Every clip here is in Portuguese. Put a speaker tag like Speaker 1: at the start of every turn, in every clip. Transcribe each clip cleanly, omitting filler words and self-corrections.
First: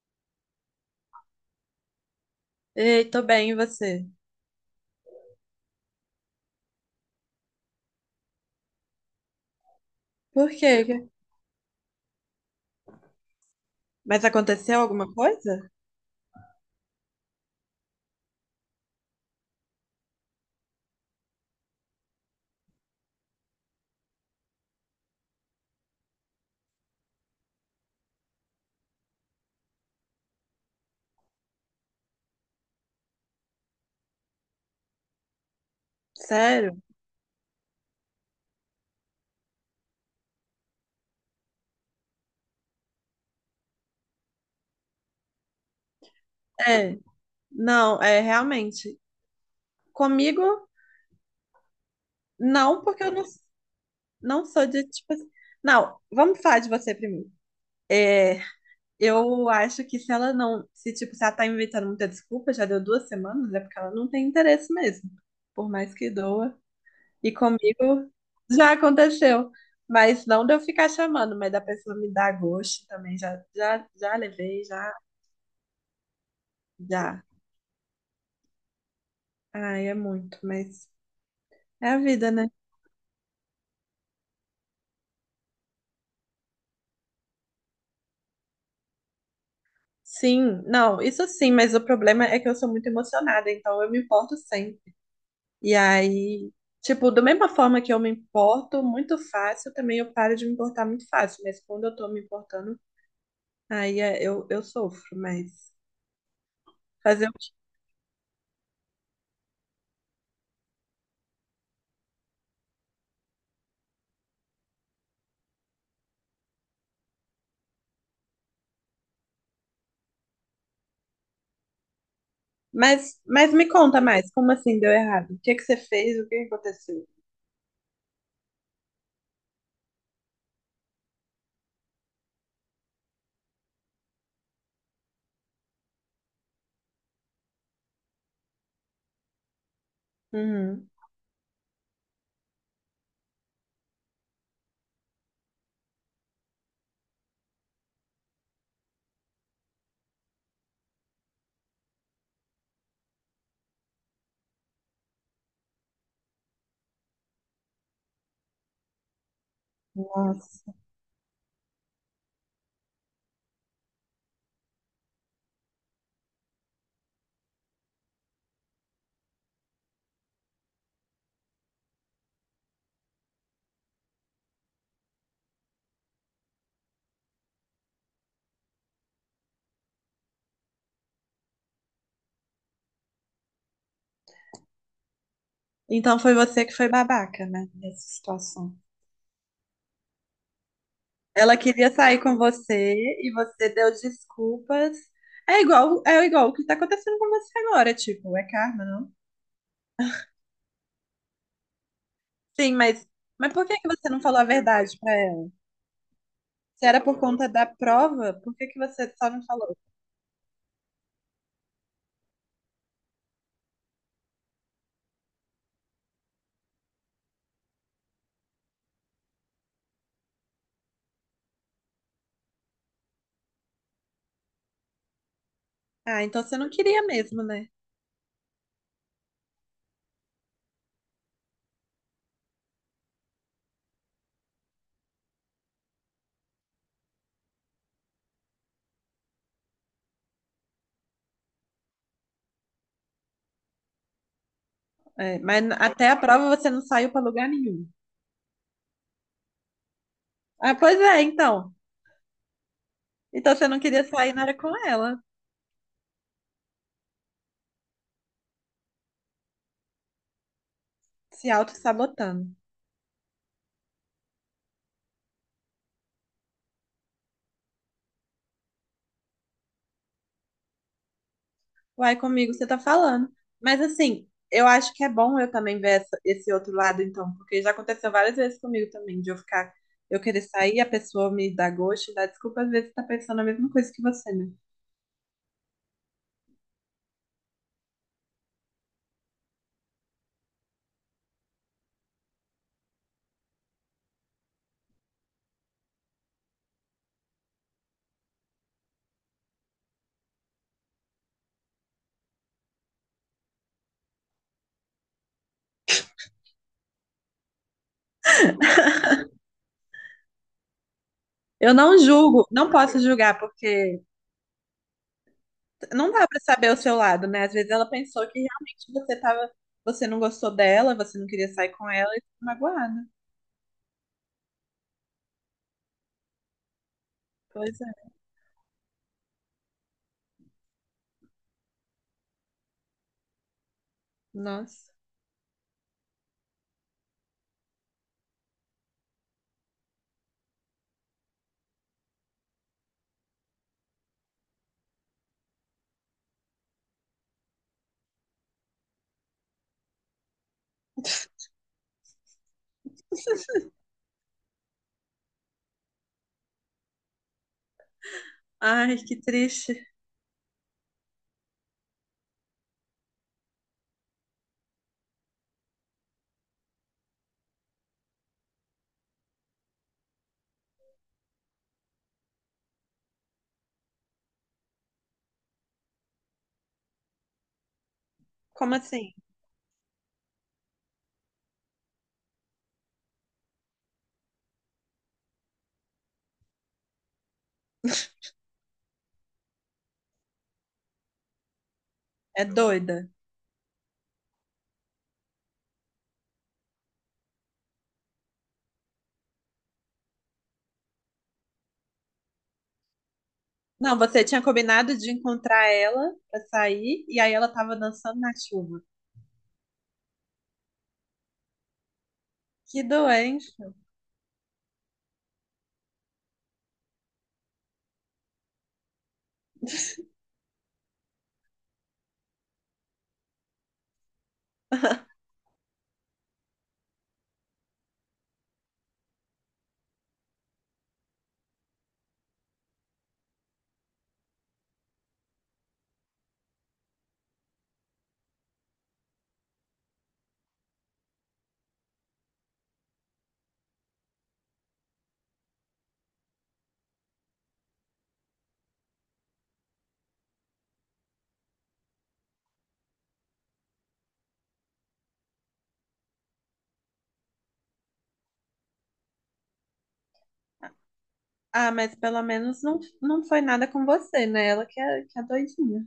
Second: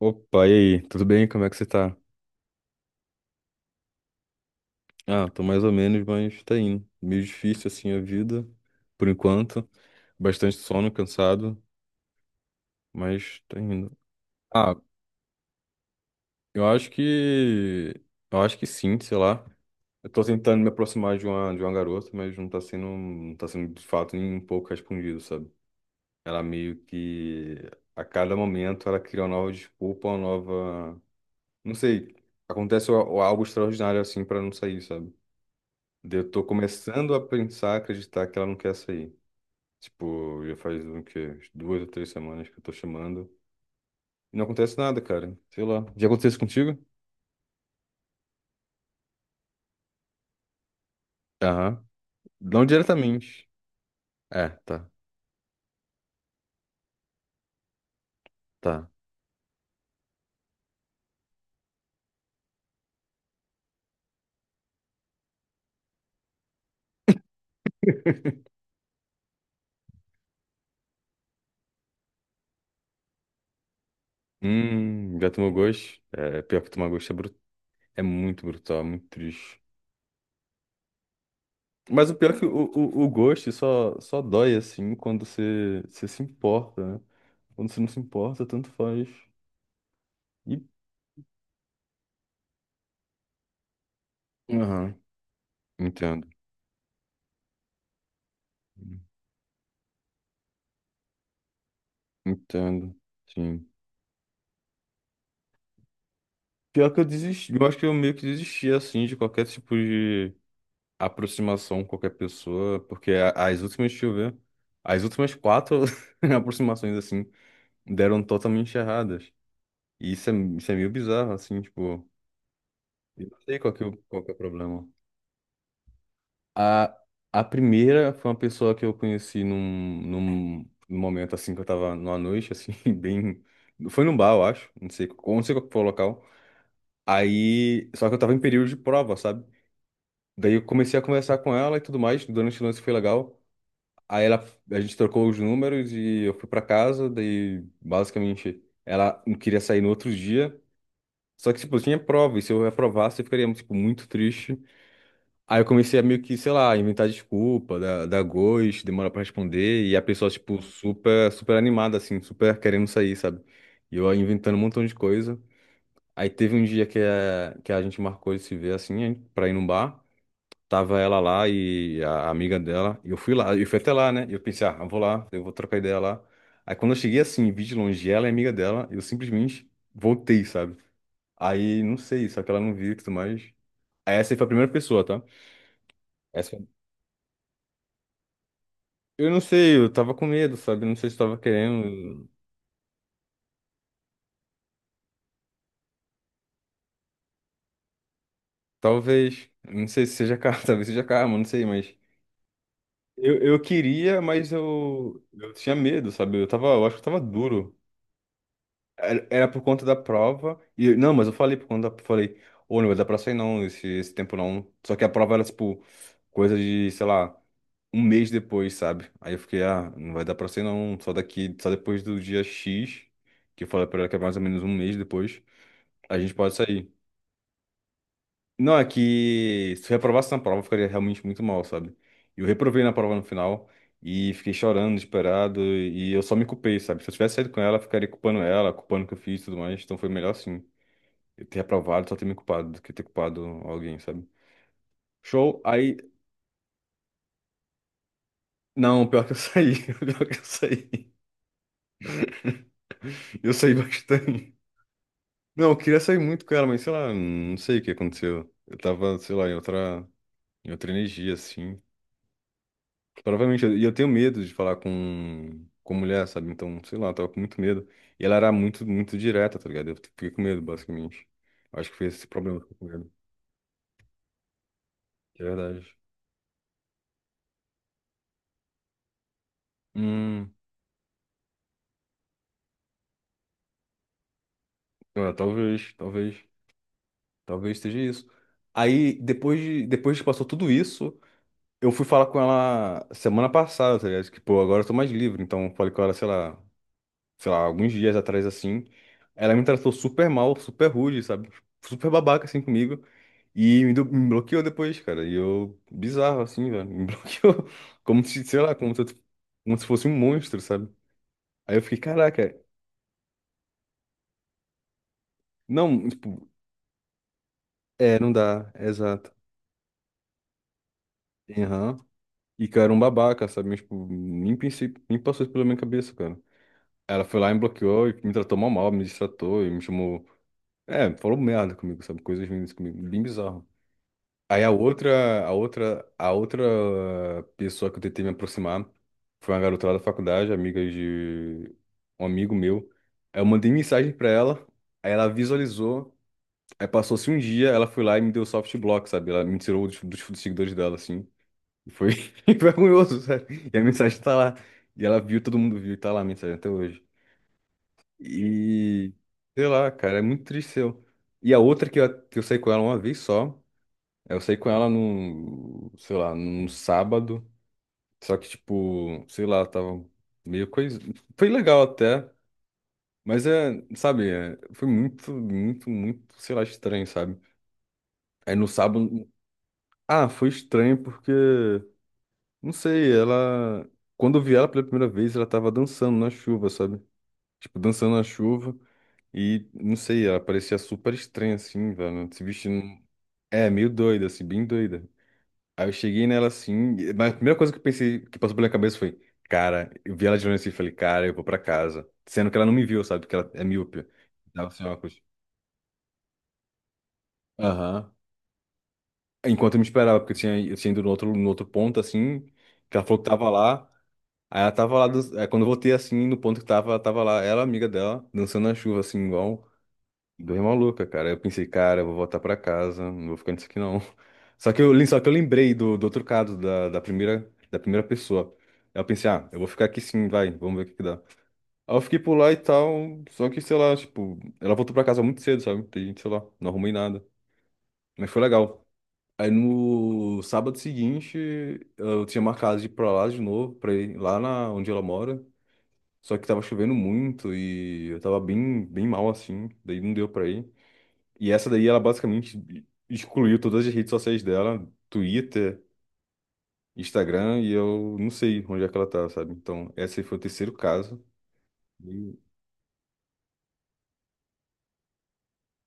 Speaker 1: Opa, e aí? Tudo bem? Como é que você tá?
Speaker 2: Ei, tô bem, e você?
Speaker 1: Ah, tô mais ou menos, mas tá indo. Meio difícil assim a vida, por enquanto.
Speaker 2: Por
Speaker 1: Bastante
Speaker 2: quê?
Speaker 1: sono, cansado, mas tá indo.
Speaker 2: Mas
Speaker 1: Ah,
Speaker 2: aconteceu alguma coisa?
Speaker 1: eu acho que. Eu acho que sim, sei lá. Eu tô tentando me aproximar de uma garota, mas não tá sendo de fato nem um pouco respondido, sabe? Ela meio que a cada momento ela cria uma nova desculpa, não sei, acontece o algo extraordinário assim pra não sair, sabe? Daí eu tô
Speaker 2: Sério?
Speaker 1: começando a pensar, acreditar que ela não quer sair. Tipo, já faz o quê? Umas duas ou três semanas que eu tô chamando. E não acontece nada, cara. Sei lá. Já aconteceu isso contigo?
Speaker 2: É, não, é realmente. Comigo,
Speaker 1: Aham. Não
Speaker 2: não, porque eu não,
Speaker 1: diretamente.
Speaker 2: não
Speaker 1: É,
Speaker 2: sou de
Speaker 1: tá,
Speaker 2: tipo. Não, vamos falar de você primeiro. É,
Speaker 1: tá.
Speaker 2: eu acho que se ela não. Se, tipo, se ela tá inventando muita desculpa, já deu duas semanas, é porque ela não tem interesse mesmo. Por mais que doa. E comigo já aconteceu. Mas não de eu ficar chamando, mas da pessoa me dar gosto também. Já levei, já.
Speaker 1: Já tomou gosto? É, pior que tomar gosto é,
Speaker 2: Já.
Speaker 1: é muito brutal, é muito triste.
Speaker 2: Ai, é muito, mas é a
Speaker 1: Mas o
Speaker 2: vida,
Speaker 1: pior é que
Speaker 2: né?
Speaker 1: o gosto só dói, assim, quando você se importa, né? Quando você não se importa, tanto faz. E...
Speaker 2: Sim, não, isso sim, mas o problema é que eu sou muito emocionada, então eu me importo sempre.
Speaker 1: Aham,
Speaker 2: E
Speaker 1: entendo.
Speaker 2: aí, tipo, da mesma forma que eu me importo muito fácil, também eu paro de me importar muito fácil, mas quando eu tô me importando,
Speaker 1: Entendo, sim.
Speaker 2: eu sofro, mas
Speaker 1: Pior que eu
Speaker 2: fazer o quê?
Speaker 1: desisti, eu acho que eu meio que desisti assim de qualquer tipo de aproximação com qualquer pessoa, porque as últimas, deixa eu ver, as últimas quatro aproximações assim deram totalmente erradas. E isso é meio bizarro, assim, tipo,
Speaker 2: Mas,
Speaker 1: eu não
Speaker 2: mas
Speaker 1: sei
Speaker 2: me conta
Speaker 1: qual que
Speaker 2: mais,
Speaker 1: é o
Speaker 2: como assim
Speaker 1: problema.
Speaker 2: deu errado? O que que você fez? O que que
Speaker 1: A,
Speaker 2: aconteceu?
Speaker 1: a primeira foi uma pessoa que eu conheci num momento assim que eu tava numa noite, assim, bem. Foi num bar, eu acho, não sei qual que foi o local. Aí, só que eu tava em período de prova, sabe? Daí eu
Speaker 2: Uhum.
Speaker 1: comecei a conversar com ela e tudo mais, durante o lance foi legal. Aí a gente trocou os números e eu fui pra casa, daí basicamente ela não queria sair no outro dia. Só que, tipo, eu tinha prova, e se eu reprovasse, eu ficaria, tipo, muito triste. Aí eu comecei a meio que, sei lá, inventar desculpa, dar ghost, demora pra responder, e a pessoa, tipo,
Speaker 2: Nossa.
Speaker 1: super, super animada, assim, super querendo sair, sabe? E eu inventando um montão de coisa. Aí teve um dia que a gente marcou de se ver, assim, pra ir num bar. Tava ela lá e a amiga dela. E eu fui lá, eu fui até lá, né? E eu pensei, ah, eu vou lá, eu vou trocar ideia lá. Aí quando eu cheguei assim, vi de longe ela e a amiga dela, eu simplesmente voltei, sabe? Aí, não sei, só que ela não viu e tudo mais. Aí essa aí foi a primeira pessoa, tá?
Speaker 2: Então foi
Speaker 1: Essa
Speaker 2: você
Speaker 1: foi-
Speaker 2: que foi babaca, né, nessa situação.
Speaker 1: Eu não sei, eu tava com medo, sabe? Não sei se eu tava
Speaker 2: Ela queria sair
Speaker 1: querendo.
Speaker 2: com você e você deu desculpas. É igual o que tá acontecendo com você agora, tipo, é karma, não?
Speaker 1: Talvez. Não sei se seja karma, talvez seja karma, não sei, mas.
Speaker 2: Sim,
Speaker 1: Eu,
Speaker 2: mas
Speaker 1: eu
Speaker 2: por que que você
Speaker 1: queria,
Speaker 2: não falou a
Speaker 1: mas
Speaker 2: verdade pra
Speaker 1: eu,
Speaker 2: ela?
Speaker 1: eu tinha medo, sabe? Eu tava, eu
Speaker 2: Se
Speaker 1: acho que eu
Speaker 2: era
Speaker 1: tava
Speaker 2: por conta da
Speaker 1: duro.
Speaker 2: prova, por que que você
Speaker 1: Era
Speaker 2: só não
Speaker 1: era por
Speaker 2: falou?
Speaker 1: conta da prova. E, não, mas eu falei falei, ô, não vai dar pra sair não, esse tempo não. Só que a prova era, tipo, coisa de, sei lá, um mês depois, sabe? Aí eu fiquei, ah, não vai dar pra sair não, só depois do dia X, que eu falei pra ela que é mais ou menos um mês depois, a
Speaker 2: Ah,
Speaker 1: gente
Speaker 2: então
Speaker 1: pode
Speaker 2: você não
Speaker 1: sair.
Speaker 2: queria mesmo, né?
Speaker 1: Não, é que se eu reprovasse na prova, eu ficaria realmente muito mal, sabe? Eu reprovei na prova no final e fiquei chorando, desesperado, e eu só me culpei, sabe? Se eu tivesse saído com ela, eu ficaria culpando ela, culpando o que eu fiz e tudo mais, então foi melhor assim. Ter aprovado só ter me culpado do que ter culpado alguém, sabe?
Speaker 2: É, mas
Speaker 1: Show, aí.
Speaker 2: até a prova você não saiu pra lugar nenhum.
Speaker 1: Não, pior que eu saí. Pior que eu
Speaker 2: Ah, pois
Speaker 1: saí.
Speaker 2: é, então.
Speaker 1: Eu
Speaker 2: Então você
Speaker 1: saí
Speaker 2: não queria sair na hora
Speaker 1: bastante.
Speaker 2: com ela,
Speaker 1: Não, eu queria sair muito com ela, mas sei lá, não sei o que aconteceu. Eu tava, sei lá, em outra energia,
Speaker 2: se
Speaker 1: assim.
Speaker 2: auto-sabotando.
Speaker 1: Provavelmente, e eu tenho medo de falar com mulher, sabe? Então, sei lá, eu tava com muito medo. E ela era muito, muito direta, tá ligado? Eu fiquei com medo, basicamente. Acho que foi
Speaker 2: Uai,
Speaker 1: esse
Speaker 2: comigo
Speaker 1: problema que
Speaker 2: você
Speaker 1: eu
Speaker 2: tá
Speaker 1: fiquei com medo.
Speaker 2: falando. Mas assim, eu acho que é bom
Speaker 1: De
Speaker 2: eu também
Speaker 1: verdade.
Speaker 2: ver esse outro lado, então, porque já aconteceu várias vezes comigo também, de eu ficar, eu querer
Speaker 1: Hum,
Speaker 2: sair, a pessoa me dá gosto, dá desculpa, às vezes tá pensando a mesma coisa que você, né?
Speaker 1: é, talvez, talvez. Talvez seja isso. Aí, depois que passou tudo isso, eu fui falar com ela semana passada, tá ligado? Que, pô, agora eu tô mais livre. Então, falei com ela, sei lá, alguns dias atrás, assim. Ela me tratou super mal, super rude, sabe? Super babaca, assim, comigo. E me bloqueou depois, cara. E eu, bizarro, assim, velho. Me bloqueou. Como se, sei lá, como se fosse um monstro, sabe?
Speaker 2: Eu
Speaker 1: Aí eu
Speaker 2: não
Speaker 1: fiquei,
Speaker 2: julgo,
Speaker 1: caraca.
Speaker 2: não posso julgar, porque
Speaker 1: Não,
Speaker 2: não dá pra
Speaker 1: tipo,
Speaker 2: saber o seu lado, né? Às vezes ela
Speaker 1: é,
Speaker 2: pensou
Speaker 1: não
Speaker 2: que
Speaker 1: dá,
Speaker 2: realmente você
Speaker 1: exato.
Speaker 2: tava, você não gostou dela, você não queria sair com
Speaker 1: Aham.
Speaker 2: ela e ficou
Speaker 1: E, cara, um
Speaker 2: magoada.
Speaker 1: babaca, sabe? Mas, tipo, nem pensei, nem passou isso pela minha cabeça, cara. Ela foi lá e me
Speaker 2: Pois
Speaker 1: bloqueou
Speaker 2: é.
Speaker 1: e me tratou mal, mal, me destratou e me chamou. É, falou merda comigo, sabe? Coisas ruins comigo, bem bizarro. Aí a
Speaker 2: Nossa.
Speaker 1: outra, a outra, a outra pessoa que eu tentei me aproximar foi uma garota lá da faculdade, amiga de um amigo meu. Aí eu mandei mensagem pra ela, aí ela visualizou, aí passou-se um dia, ela foi lá e me deu soft block, sabe? Ela me tirou dos seguidores dela, assim. E foi e foi vergonhoso, sabe? E a mensagem tá lá. E ela viu, todo mundo viu, e tá lá a mensagem até hoje.
Speaker 2: Ai,
Speaker 1: E
Speaker 2: que
Speaker 1: sei
Speaker 2: triste.
Speaker 1: lá, cara, é muito triste eu. E a outra que eu saí com ela uma vez só, eu saí com ela sei lá, num sábado. Só que, tipo, sei lá, tava meio coisa. Foi legal até, mas é, sabe, é, foi muito, muito, muito, sei lá, estranho, sabe? Aí no
Speaker 2: Como assim?
Speaker 1: sábado. Ah, foi estranho porque. Não sei, ela. Quando eu vi ela pela primeira vez, ela tava dançando na chuva, sabe? Tipo, dançando na chuva. E, não sei, ela parecia super estranha, assim, velho.
Speaker 2: É
Speaker 1: Se vestindo.
Speaker 2: doida.
Speaker 1: É, meio doida, assim, bem doida. Aí eu cheguei nela assim, mas a primeira coisa que eu pensei, que passou pela minha cabeça foi, cara, eu vi ela de longe assim e falei, cara, eu vou pra casa. Sendo que ela não me viu, sabe? Porque ela é
Speaker 2: Não,
Speaker 1: míope.
Speaker 2: você tinha
Speaker 1: Tava sem
Speaker 2: combinado de
Speaker 1: óculos.
Speaker 2: encontrar ela pra sair e aí ela tava
Speaker 1: Aham.
Speaker 2: dançando na chuva.
Speaker 1: Enquanto eu me esperava, porque eu tinha ido no outro ponto, assim,
Speaker 2: Que
Speaker 1: que ela falou que tava
Speaker 2: doença.
Speaker 1: lá. Aí ela tava lá, aí quando eu voltei assim, no ponto que tava, ela tava lá, ela, amiga dela, dançando na chuva, assim, igual dois maluca, cara. Aí eu pensei, cara, eu vou voltar pra casa, não vou ficar nisso aqui não. Só que eu lembrei do outro caso, da primeira pessoa. Aí eu pensei, ah, eu vou ficar aqui sim, vai, vamos ver o que que dá. Aí eu fiquei por lá e tal, só que, sei lá, tipo, ela voltou pra casa muito cedo, sabe? Tem, sei lá, não arrumei nada. Mas foi legal. Aí no sábado seguinte, eu tinha marcado de ir pra lá de novo, pra ir lá na, onde ela mora. Só que tava chovendo muito e eu tava bem, bem mal assim, daí não deu pra ir. E essa daí ela basicamente excluiu todas as redes sociais dela, Twitter, Instagram, e eu não sei onde é que ela tá, sabe? Então, esse aí foi o terceiro caso.
Speaker 2: Ah, mas pelo
Speaker 1: E,
Speaker 2: menos não, não foi nada com você, né? Ela que é doidinha.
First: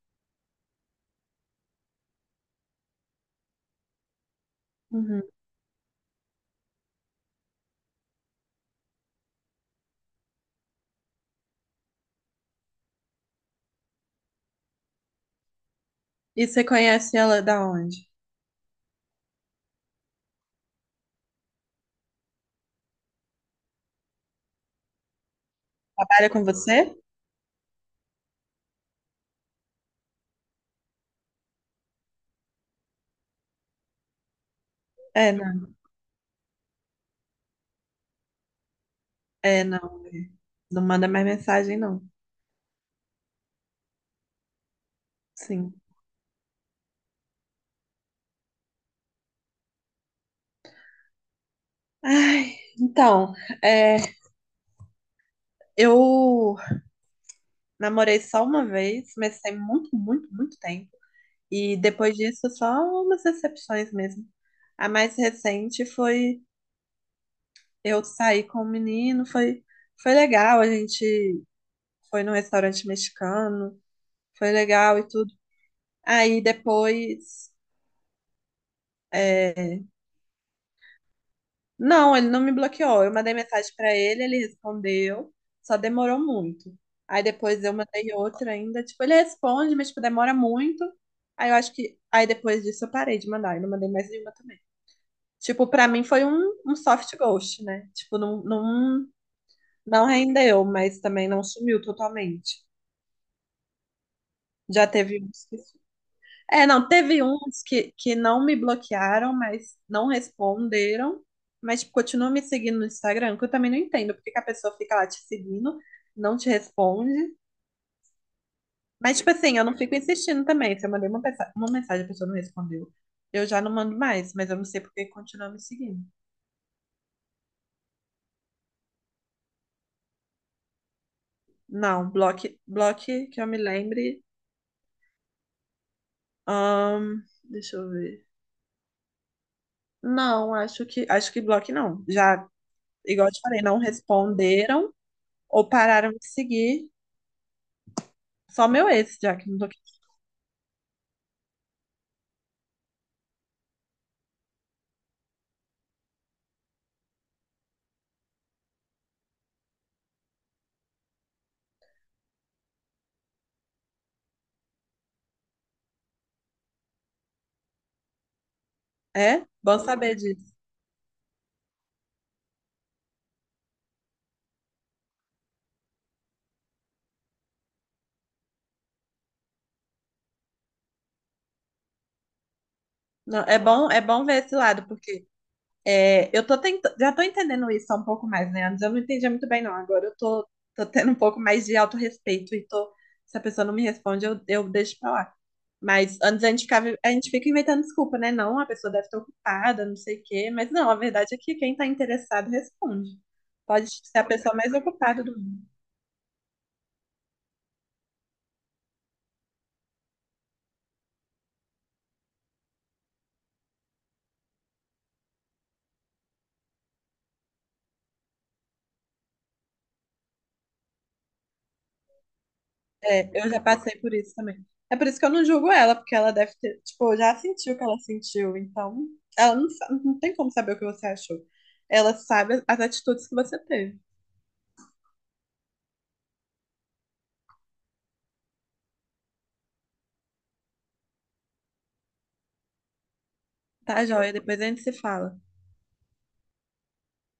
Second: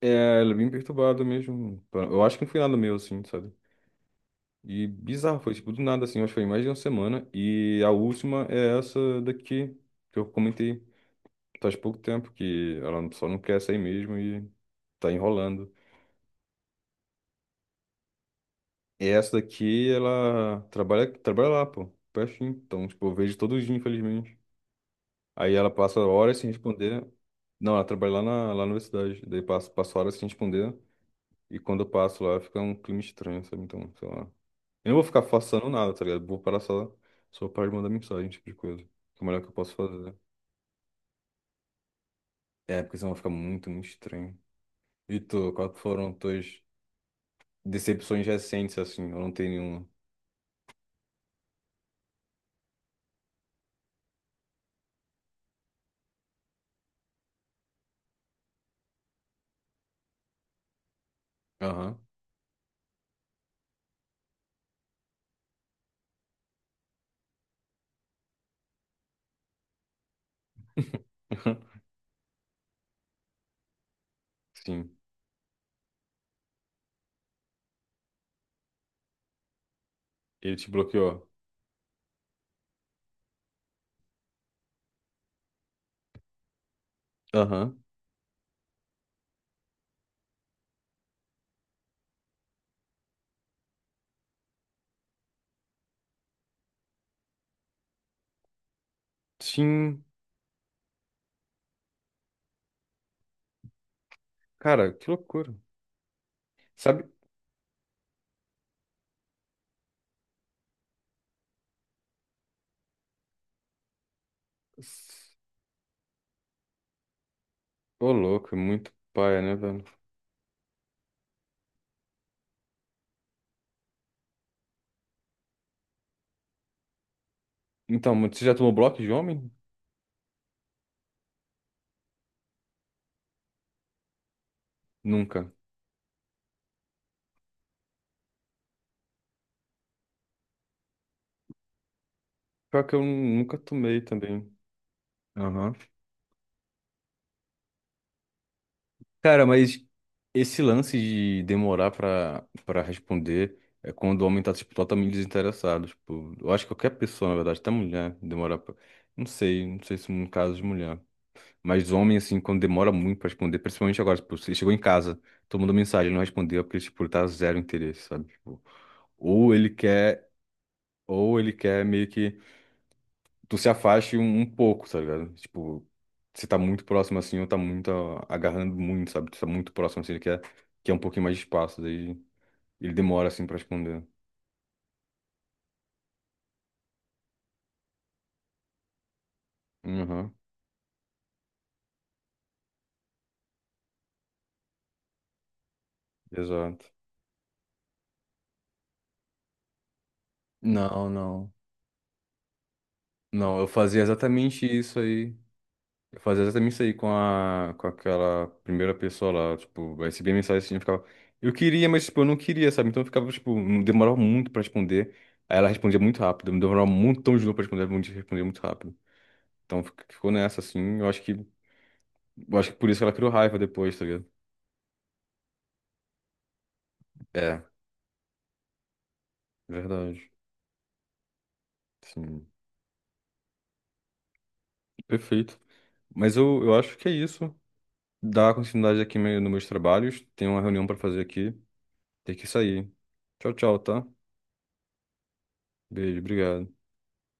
Speaker 1: é, ela é bem perturbada mesmo. Eu acho que não foi nada meu, assim, sabe? E
Speaker 2: Uhum.
Speaker 1: bizarro, foi tipo do nada, assim, eu acho que foi mais de uma semana. E a última é essa daqui, que eu comentei faz pouco tempo, que ela só não quer sair mesmo e tá enrolando.
Speaker 2: E você conhece ela da onde?
Speaker 1: E essa daqui, ela trabalha lá, pô, pertinho. Então, tipo, eu vejo todo dia, infelizmente. Aí ela passa
Speaker 2: Trabalha
Speaker 1: horas
Speaker 2: com
Speaker 1: sem
Speaker 2: você?
Speaker 1: responder. Não, ela trabalha lá na universidade. Daí passa horas sem responder. E quando eu passo lá, fica um clima estranho, sabe? Então, sei lá. Eu não vou ficar
Speaker 2: É,
Speaker 1: façando
Speaker 2: não.
Speaker 1: nada, tá ligado? Vou parar só para de mandar mensagem, esse tipo de coisa. Que é o melhor que eu
Speaker 2: É,
Speaker 1: posso
Speaker 2: não. É.
Speaker 1: fazer.
Speaker 2: Não manda mais mensagem, não.
Speaker 1: É, porque senão vai ficar muito, muito estranho. E tu,
Speaker 2: Sim.
Speaker 1: quais foram tuas decepções recentes, assim? Eu não tenho nenhuma.
Speaker 2: Ai, então, é, eu namorei só uma vez, mas tem muito, muito, muito tempo. E
Speaker 1: Aham.
Speaker 2: depois disso, só umas decepções mesmo. A mais recente foi eu sair com um menino, foi, foi legal, a gente foi num restaurante mexicano, foi
Speaker 1: Sim.
Speaker 2: legal e tudo. Aí depois é,
Speaker 1: Ele te bloqueou.
Speaker 2: não, ele não me bloqueou. Eu mandei mensagem pra ele, ele respondeu, só demorou muito. Aí depois eu
Speaker 1: Aham.
Speaker 2: mandei outra ainda, tipo, ele responde, mas tipo, demora muito. Aí eu acho que aí depois disso eu parei de mandar, eu não mandei mais nenhuma também. Tipo, pra mim foi um soft ghost, né? Tipo, não, não,
Speaker 1: Sim,
Speaker 2: não rendeu, mas também não sumiu totalmente. Já
Speaker 1: cara, que
Speaker 2: teve uns
Speaker 1: loucura.
Speaker 2: que é, não,
Speaker 1: Sabe?
Speaker 2: teve uns que não me bloquearam, mas não responderam, mas tipo, continuam me seguindo no Instagram, que eu também não entendo porque que a pessoa fica lá te
Speaker 1: S-
Speaker 2: seguindo, não te responde.
Speaker 1: Ô, louco, é muito
Speaker 2: Mas, tipo
Speaker 1: paia, né,
Speaker 2: assim, eu não
Speaker 1: velho?
Speaker 2: fico insistindo também. Se eu mandei uma, uma mensagem e a pessoa não respondeu, eu já não mando mais, mas eu não sei por que continua me seguindo.
Speaker 1: Então, mas você já tomou bloco de homem?
Speaker 2: Não, bloque, bloque que eu me lembre.
Speaker 1: Nunca.
Speaker 2: ahn, deixa eu ver. Não, acho que bloque não. Já,
Speaker 1: Pior que eu
Speaker 2: igual eu te
Speaker 1: nunca
Speaker 2: falei, não
Speaker 1: tomei também.
Speaker 2: responderam ou
Speaker 1: Aham.
Speaker 2: pararam de seguir. Só meu ex, já
Speaker 1: Cara,
Speaker 2: que não tô aqui.
Speaker 1: mas esse lance de demorar pra responder é quando o homem tá, tipo, totalmente desinteressado. Tipo, eu acho que qualquer pessoa, na verdade, até mulher, demorar pra. Não sei, não sei se no caso de mulher. Mas homem, assim, quando demora muito pra responder, principalmente agora, tipo, você chegou em casa, tomando mensagem, ele não respondeu é porque, tipo, ele tá zero interesse, sabe? Tipo,
Speaker 2: É?
Speaker 1: Ou ele
Speaker 2: Bom saber
Speaker 1: quer,
Speaker 2: disso.
Speaker 1: ou ele quer meio que tu se afaste um pouco, tá ligado? Tipo, você tá muito próximo assim, ou tá muito ó, agarrando muito, sabe? Tu tá muito próximo assim, ele quer um pouquinho mais de espaço, daí ele demora
Speaker 2: Não,
Speaker 1: assim pra
Speaker 2: é
Speaker 1: responder.
Speaker 2: bom ver esse lado, porque é, eu tô tentando, já tô entendendo isso há um pouco mais, né? Antes eu não entendia muito bem, não. Agora eu
Speaker 1: Uhum,
Speaker 2: tô, tô tendo um pouco mais de autorrespeito e tô, se a pessoa não me responde, eu deixo pra lá. Mas antes a gente
Speaker 1: exato.
Speaker 2: ficava, a gente fica inventando desculpa, né? Não, a pessoa deve estar ocupada, não sei o quê. Mas não, a
Speaker 1: Não,
Speaker 2: verdade é
Speaker 1: não.
Speaker 2: que quem tá interessado responde.
Speaker 1: Não, eu
Speaker 2: Pode
Speaker 1: fazia
Speaker 2: ser a pessoa
Speaker 1: exatamente
Speaker 2: mais
Speaker 1: isso
Speaker 2: ocupada
Speaker 1: aí.
Speaker 2: do mundo.
Speaker 1: Eu fazia exatamente isso aí com aquela primeira pessoa lá, tipo, eu recebia mensagem assim, eu ficava, eu queria, mas, tipo, eu não queria, sabe? Então eu ficava, tipo, demorava muito pra responder, aí ela respondia muito rápido, me demorava um montão de novo pra responder, ela respondia muito rápido. Então ficou nessa, assim, eu acho que por isso que ela
Speaker 2: É,
Speaker 1: criou
Speaker 2: eu
Speaker 1: raiva
Speaker 2: já
Speaker 1: depois,
Speaker 2: passei
Speaker 1: tá
Speaker 2: por
Speaker 1: ligado?
Speaker 2: isso também. É por isso que eu não julgo ela, porque ela deve ter, tipo, já
Speaker 1: É,
Speaker 2: sentiu o que ela sentiu, então ela não, não
Speaker 1: verdade,
Speaker 2: tem como saber o que você achou. Ela
Speaker 1: sim,
Speaker 2: sabe as atitudes que você teve.
Speaker 1: perfeito. Mas eu acho que é isso, dá continuidade aqui nos meus trabalhos, tem uma reunião pra fazer aqui, tem que sair. Tchau, tchau,
Speaker 2: Tá,
Speaker 1: tá?
Speaker 2: joia? Depois a gente se fala.
Speaker 1: Beijo, obrigado.